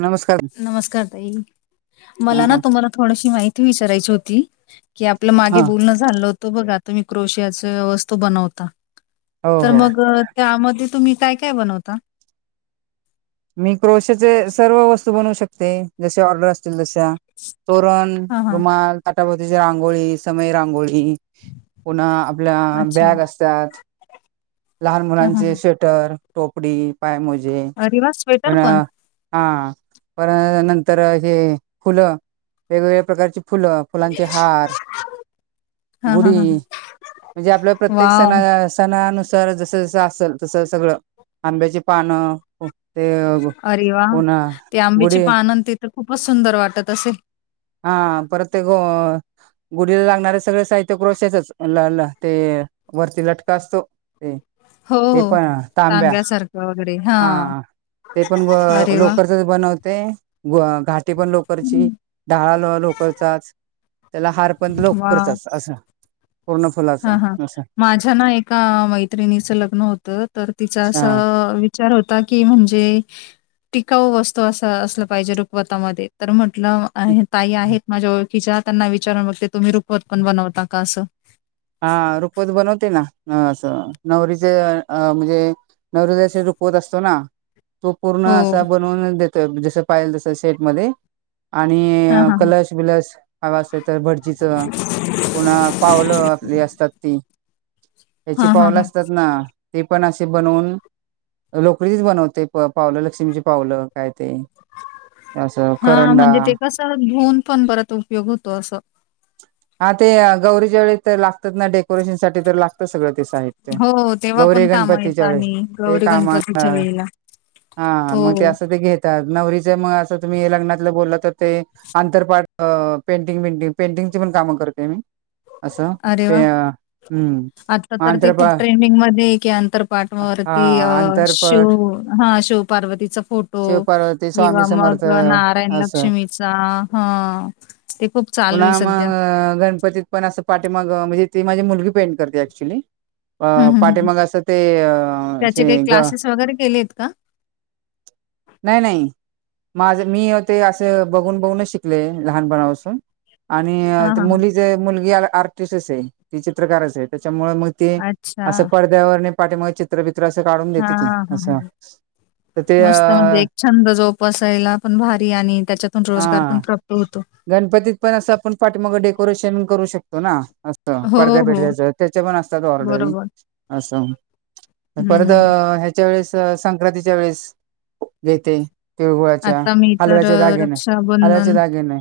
नमस्कार नमस्कार ताई. मला ना हा तुम्हाला थोडीशी माहिती विचारायची होती कि आपलं मागे बोलणं झालं होतं बघा तुम्ही क्रोशियाच वस्तू बनवता हो तर हो मग त्यामध्ये तुम्ही काय काय बनवता मी क्रोशेचे सर्व वस्तू बनवू शकते जसे ऑर्डर असते तील तशा तोरण, हां, हां. रुमाल, ताटाभोवतीच्या रांगोळी, समय रांगोळी पुन्हा आपल्या अच्छा. बॅग असतात. लहान हां, हां, मुलांचे हां. स्वेटर, टोपडी, पायमोजी अरे वाह! [unintelligible] स्वेटर पण? हा परत नंतर हे फुलं वेगवेगळ्या प्रकारची फुलं, फुलांचे हार हां, हां, गुढी हां, हां. म्हणजे आपल्या प्रत्येक वॉव! सणाला सणानु सार जसं जसं असेल तसं सगळं आंब्याची पानं ते अरे व्वा पुन्हा ते आंब्याचे गुढी पान अन तिथं खूपच सुंदर वाटत असेल हा प्रत्येक गुढीला लागणारे सगळ साहित्य क्रोशेचच ला ला ते वरती लटका असतो हो, ते हो. पण तांब्या तांब्यासारखं वगैरे. हां. हा ते पण व अरे वाह! लोकरचचं बनवत ते गो घाटी पण हं. लोकरची [unintelligible] लोकरचाच त्याला हार पण लोकरचाचं असं पूर्ण हा फुलाचा हा असं माझ्या ना एका मैत्रिणीचं लग्न होतं तर तिचं हा असं वि विचार होता की म्हणजे टिकाऊ वस्तू असा असलं पाहिजे रुखवतामध्ये तर म्ह टल आहे ताई आहेत माझ्या ओळखीच्या त्यांना विचारून बघते तुम्ही रुखवत पण बनवता का असं हा रुखवत बनवते ना अ असं नवरीचे म्हणजे लग्नदिवशी रुखवत असतो ना तो पूर्ण हो. असा बनवून देतो जसं पाहिल तसं शेटमध्येध्ये आणि हां, हां, हां. कलश बिलश हवं असत तर भटजीचं पुन्हा पावलं ती असतात ती याची हां, हां, पाऊल हां. असतात ना ते पण असे बनवून लोकडीचच बनवते पावलं लक्ष्मीची पावलं काय ते असं हा करंडा म्हणजे ते कस धुन पण परत उपयोग होतो असं हा ते गौरी वेळी तर लागतात ना डेकोरेशनसाठी तर लागतात सगळं साहित्य हो, तेव्हा पण गौरी कामं येतं गणपतीच्या वेळेस आणि ते गौरी कामा गणपतीच्या वेळेला. हा मग ते हो. असं ते घेतात नवरीच मग असं तुम्ही लग्नातल बोलला तर ते आंतर पाठ पेंटिंग बेंटिंग पेंटिंग काम करते मी [inaudible] अस् अरे वाह! आता मत्र तर पाठ वरती अ शिव आंतरपट हा शिव पार्वतीचा फोटो शिवपार्वती स्वामी किंवा समर्थ मग नारायण असं लक्ष्मीचा हा ते खूप चालू आहे सध्या तिथं पण असं पाठीमागे म्हणजे ती माझी मुलगी पेंट करते ऍक्च्युल हं, हं, हं. पाठीमागे असं ते त्याचे काही अ ग क्लासेस वगैरे केलेत का? नाही नाही माझ मी हो ते असं बघून बघूनच शिकलोय असं लहानपणापासून हां, आणि हां, हां. मुलीचे मुलगी आर्टिस्ट आहे ते चित्रकारच आहे असे त्या त्यामुळे मग ते अच्छा. असं पडद्यावर पाठीमुळे चित्र तसं काढून देते हां, हां, हां, हां. ते मस्त म्हणजे एक छंद जोपसायला पण भारी आणि त्याच्यातून रोजगार पण हा प्राप्त होतो. गणपतीत पण असं आपण पाठीमागं डेकोरेशन करू शकतो ना असं हो, पडद्या हो. पडद्याचा त्याचे पण असतात ऑर्डर बरोबर. असं हं, परत हं. ह्याच्या वेळेस संक्रांतीच्या वेळेस येते तिळगुळाच्या आता मी तर हलव्याच्या अ, दागिने हलव्याच्या दागिने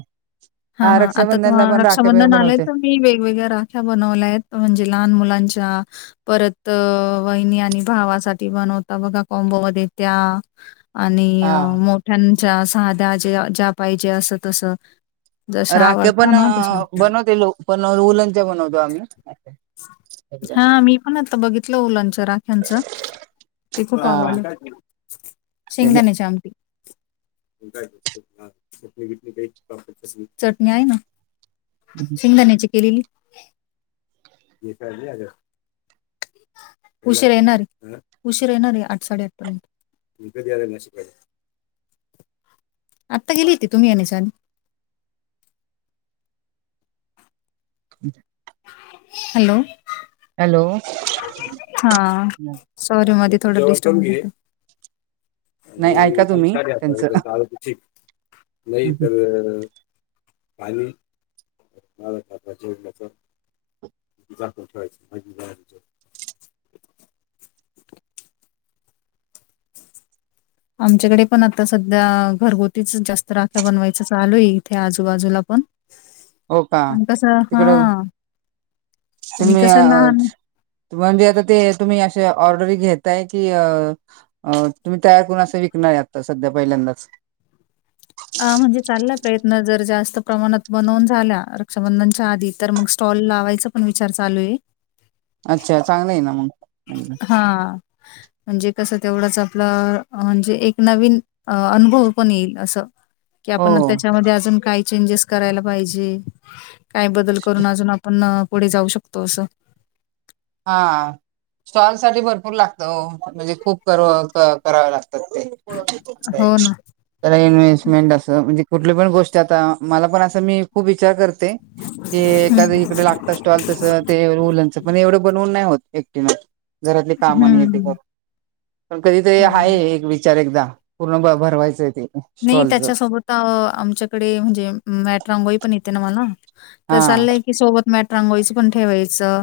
हा हा आता तुहा रक्षाबंधनला पण राखे बी रक्षाबंधन आलंय बनवते. तर मी वेगवेगळ्या राख्या बनवल्या आहेत म्हणजे लहान मुलांच्या च्या परत वहिनी आणि भावासाठी बनवता बघा कॉम्बो मध्ये त्या आणि हा. मोठ्यांच्या साध्या ज्या ज्या पाहिजे असं तसं जशा राखे आवडतात पण ना तशा. बनवते लो पण उलंच्या बनवतो आम्ही हा मी पण आता बघितलं मुलांच्या राख्यांच ते खूप हा. आवडलं शेंगदाण्याची आमटी चटणी आय ना शिंगदाण्याची केलेली [inaudible] काज आज उशीर येणार उशीर येणारे आठ साडेआठपर्यंत [unintelligible] मकधले न शिक आता गेली ती तुम्ही येण्याच्या आधी ह [inaudible] हॅलो. हॅलो हा सॉरी मध्ये थोड डिस्टर्ब [unintelligible] आणि नाही ऐका तुम्ही विीचले आता त्यांचं पयंत आलं त ठीक नाही तर [inaudible] पालीला ज तर [unintelligible] य मज [inaudible] आमच्याकडे पण आता सध्या घरगुतीच जास्त राख्या बनवायच चालूय इथे आजूबाजूला पण हो का आणि कसं हा तिकडं आणि तुम्ही कसं अ लहान म्हणजे आता ते तुम्ही असे ऑर्डर घेत तयार करून असं विकणार आता सध्या पहिल्यांदाच अ म्हणजे चालला प्रयत्न जर जास्त जास्त प्रमाणात बनवून झाल्या रक्षाबंधनच्या आधी तर मग स्टॉल लावायचा पण विचार चालू आहे. अच्छा चांगलं आहे ना मग हा. म्हणजे कसं तेवढाच आपला म्हणजे एक नवीन अनुभव पण येईल असं कि हो आपण त्याच्यामध्ये अजून काही चेंजेस करायला पाहिजे. काय बदल करून अजून आपण अं पुढे जाऊ शकतो असं हा स्टॉल साठी भरपूर लागतं ओ म्हणजे खूप कराव लागतं. हो ना. त्याला इन्व्हेस्टमेंट असं म्हणजे कुठली पण गोष्टी आता मला पण असं मी खूप विचार कर ते हं. एखाद इकडं लागत स्टॉल तस ते वूलनच पण एवढं बनवून नाही होत एकटीन घरातली काम हं, हे ते हं. करुन पण कधीतरी आहे हो. एक विचार चार एकदा पूर्ण भ भरवायचं आहे ते नाही स्टॉलच त्याच्यासोबत अं आमच्याकडे म्हणजे मॅट रांगोळी पण येते ना मला. हा तर चालंय की सोबत मॅट रांगोळीचं पण ठेवायचं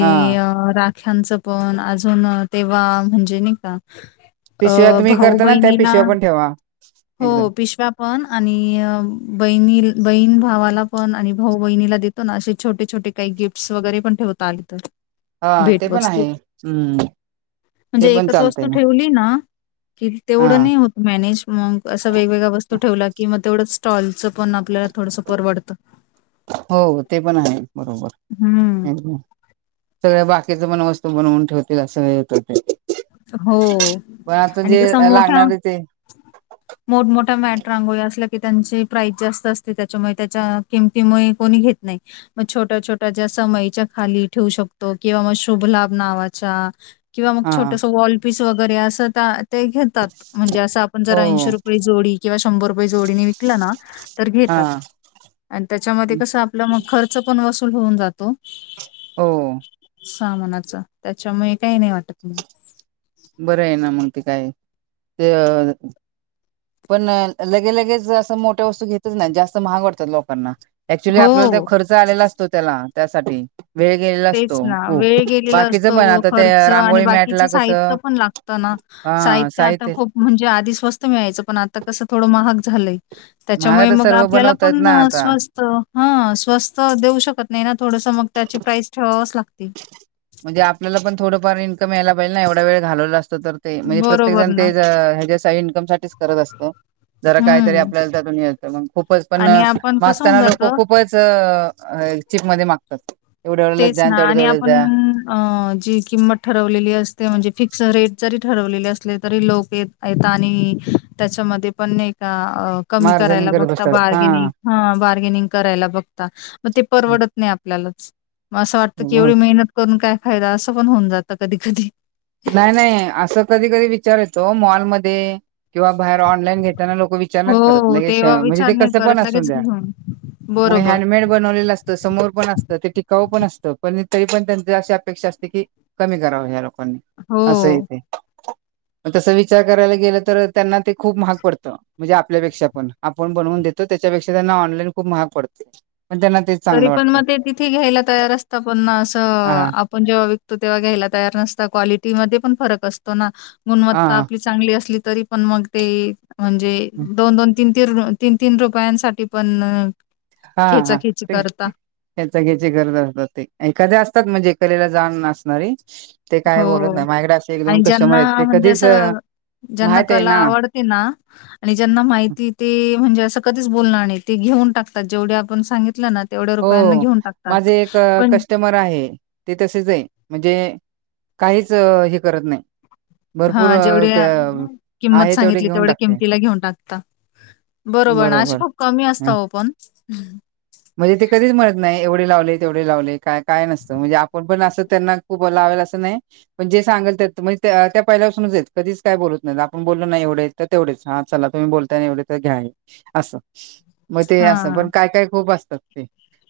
हा अं रा ह्याचं पण अजून अं तेव्हा म्हणजे अ पिशव्या तुम्ही भाऊ करता ना त्या बहिणींना पिशव्या पण ठेवा हो एकदम. पिशव्या पण आणि अं बहिणी बहीण भावाला पण आणि भाऊ बहिणीला देतो ना असे छोटे छोटे काही गिफ्टस वगैरे पण ठेवता आले. हा ते पण भेटवस्तू. आहे हम्म ते म्हणजे पण एकच चालतंय वस्तू ना ठेवली ना. कि हा तेवढं नाही होत मॅनेज मग असं वेगवेगळ्या वस्तू ठेवल्या की मग तेवढं. स्टॉलचं पण आपल्या थोडंसं परवडतं. हो ते पण आहे. हम्म. सगळ्या बा की च पण वस्तू बनवून ठेवतील अस. हो आणि कसं मोठं लागणार ते मोठम मोठ्या मॅट रांगोळ्या असल्य की त्यांची प्राईज जास्त असते त्याच्यामुळे त्याच्या किमतीमुळे कोणी घेत नाही मग छोट्या छोट्या जे समईच्या खाली ठेवू शकतो किंवा मग शुभ लाभ नावाच्या किंवा मग हा छो वॉल पीस वगैरे अस ता ते घेतात म्हणजे असं आपण हो जर ऐंशी रुपये जोडी किंवा शंभर रुपये जोडीने विकला ना तर घेत. हा. आणि त्याच्यामध्ये कसं आपला मग खर्च पण वसूल होऊन जातो. हो. सामानाचा, त्याच्यामुळे काही नाही वाटत मला बरं आहे ना मग ते काय ते अं. पण अं लगे लगेच असं मोठ्या वस्तू घेतच नाही जास्त महाग वाटतात लोकांना ॲक्च्युली आपल्याला त्यो हो. खर्च आलेला असतो त्याला त्यासाठी वेळ गेलेला तेच असतो ना, खूप वेळ गेलेला बाकीच पण असतो, आता ते खर्च आणि रांगोळी बाकीचं मॅटला कसं. साहित्य पण लागतं ना साहित्य आता खुप म्हणजे आधी स्वस्त मिळायच पण आता कसं थोडं महाग झालंय. महाग त्याच्यामुळे तर मग सर्व आपल्याला बनवतात पण ना आता स्वस्त हा स्वस्त देऊ शकत नाही ना थोडस मग त्याची प्राईस ठेवावंच लाग म्हणजे आपल्याला पण थोडंफार इन्कम यायला पाहिजे ना एवढा वेळ घालवला. तर ते म्हणजे प्रत्येक बरोबर जण ते ना. हेज्या इन्कम साठीच करत असतं. जरा काहीतरी हं आपल्याला त्यातून य त मग खूपच पण आणि आपण कसं होऊन मागताना लोक जातं खूपच चीप मध्ये मागतात. [unintelligible] तेच ना आणि आपण द्या अं जी किंमत ठरवलेली असते म्हणजे फिक्स रेट जरी ठरवलेले असले तरी लोक येत येत आणि त्याच्यामध्ये पण एका अं कमी मारझाणी करायला करत बघता बसतात हा. बार्गेनिंग ह बार्गेनिंग करायला बघता मग ते परवडत नाही आपल्याला मग असं वाटतं की एवढी मेहनत करून काय फायदा असं पण होऊन जातं कधी कधी नाही नाही असं कधी कधी विचार येतो मॉलमध्ये. किंवा बाहेर ऑनलाईन घेताना लोक विचार नाही करत हो, ले तेव्हा म्हणजे विचार ते नाही कस पण करत असून लगेच द्या. घेऊन. मग बरोबर. हँडमेड बनवलेलं असतं समोर पण असतं ते टिकाऊ पण असतं पण तरी पण त्यांची अशी अपेक्षा असते की कमी कराव या लोकांनी असं हो. इथे तस विचार करायला गेलं तर त्यांना ते खूप महाग पडतं म्हणजे आपल्यापेक्षा पण आपण बनून देतो त्याच्यापेक्षा त्यांना ऑनलाईन खूप महाग पडते. पण त्यांना तेच तरी चांगलं पण वाटतं मग ते तिथे घ्यायला तयार असत पण ना असं हा आपण जेव्हा तेव्हा घ्यायला तयार नसतं क्वालिटी मध्ये पण फरक असतो ना हा गुणवत्ता आपली चांगली असली. तरी पण मग ते म्हणजे दोन दोन तीन तीन तीन रुपयांसाठी पण खेचाखेची. करता. घ्याची गरज असतात ते एखाद्या असतात म्हणजे कलेला जाण नसणारी ते काय बोलत हो नाही माझ्याकडे असे एक दोन आणि कस्टमर ज्यांना आहेत ते म्हणजे कधीच असं ज्यांना माहित आहे कला ना आवडते ना, आणि ज्यांना माहिती ते म्हणजे असं कधीच बोलणार नाही, ते घेऊन टाकतात जेवढे आपण सांगितलं ना, तेवढ्या रुपयांना हो, घेऊन टाकतात. माझे एक पण कस्टमर आहे ते तसेच आहे म्हणजे काहीच अ हे करत नाही. हा भरपूर अ, जेवढ्या त्या किंमत आहे तेवढे सांगितली घेऊन तेवढ्या टाकते. किंमतीला घेऊन टाकता. बरोबर ना अशी खूप कमी असतं ओ पण. म्हणजे ते कधीच म्हणत नाही एवढे लावले तेवढे लावले, काय काय नसतं म्हणजे आपण पण अस त्यांना खूप लावेल असं नाही, पण जे सांगितले त्या पहिल्या पासूनच आहेत कधीच काय बोलत नाहीत आपण बोलं ना एवढे तर तेवढेच हा चला तुम्ही बोलताय एवढे तर घ्या असं मग ते असं, हां, पण काय काय खूप अस ते,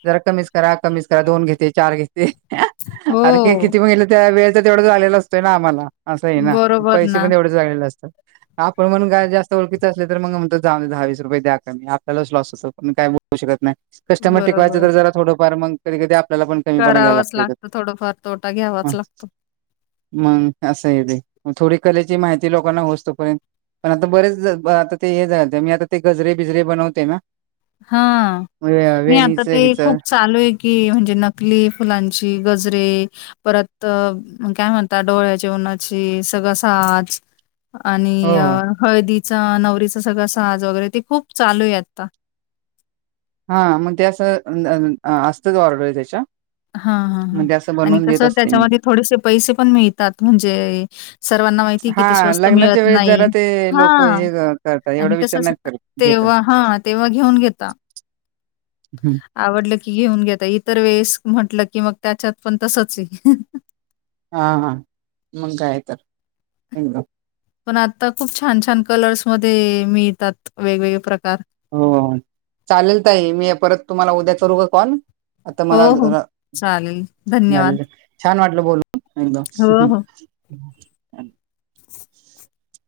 जरा कमीच करा कमीच करा दोन घेते चार घेते हो, अरे हे किती बघितलं तरी त्या वेळचा तेवढाच आलेला असतोय ना आम्हाला. असं आहे ना बरोबर पैसे ना. पण एवढंच लागलेलं असतं. आपण पण काय जास्त ओळखीच असले तर मग म्हणत जाऊ दहावीस रुपये द्या कमी, आपल्यालाच लॉस होतो पण काय बोलू शकत नाही. कस्टमर टिकवायचा बरोबर. तर जरा थोडफार मग कधी कधी आ आपल्याला पण कमीपणा घ्यायला करावंच लागतोय. लागतं थोडंफार तोटा हा घ्यावाच लागतो. मग असंय ते, थोडी कलेची माहिती लोकांना होस्तोपर्यंत पण आता बरेच आता ते हे झालं मी आता ते गजरे बिजरे बनवते ना, हा वे- नाही आता वेणीचं ते ह्याचं खूप चालू आहे की, म्हणजे नकली फुलांची गजरे परत काय म्हणतात डोळ्याची उन्हाची सगळं साज आणि हो हळदीचा नवरीच सगळं साज वगैरे ते खूप चालू आहे आता. हा मग त्या असं असतात ऑर्डरी त्याच्या, हा हा ह, मग ते असं आणि बनवून देत कसं असते मी त्याच्यामध्ये थोडेसे पैसे पण मिळतात, म्हणजे सर्व ना माहिती कि ते हा स्वस्त मिळत लग्नाच्या वेळेस नाही, जरा ते हा लोक हे करतात एवढा आणि विचार कसं नाहीत करत घेतात तेव्हा हा तेव्हा घेऊन घेता, आवडलं की घेऊन घेता इतर वेळेस म्हंटलं की मग त्याच्यात पण तसंच आहे. हा हा मग काय तर. पण आता खूप छान छान कलर्स मध्ये मिळतात, वेगवेगळे प्रकार. हो चालेल ताई, मी परत तुम्हाला उद्या करू का कॉल? आता हो, मला हो. जरा, चालेल. धन्यवाद. झाले छान वाट बोलून हो, हो. एकदम [unintelligible]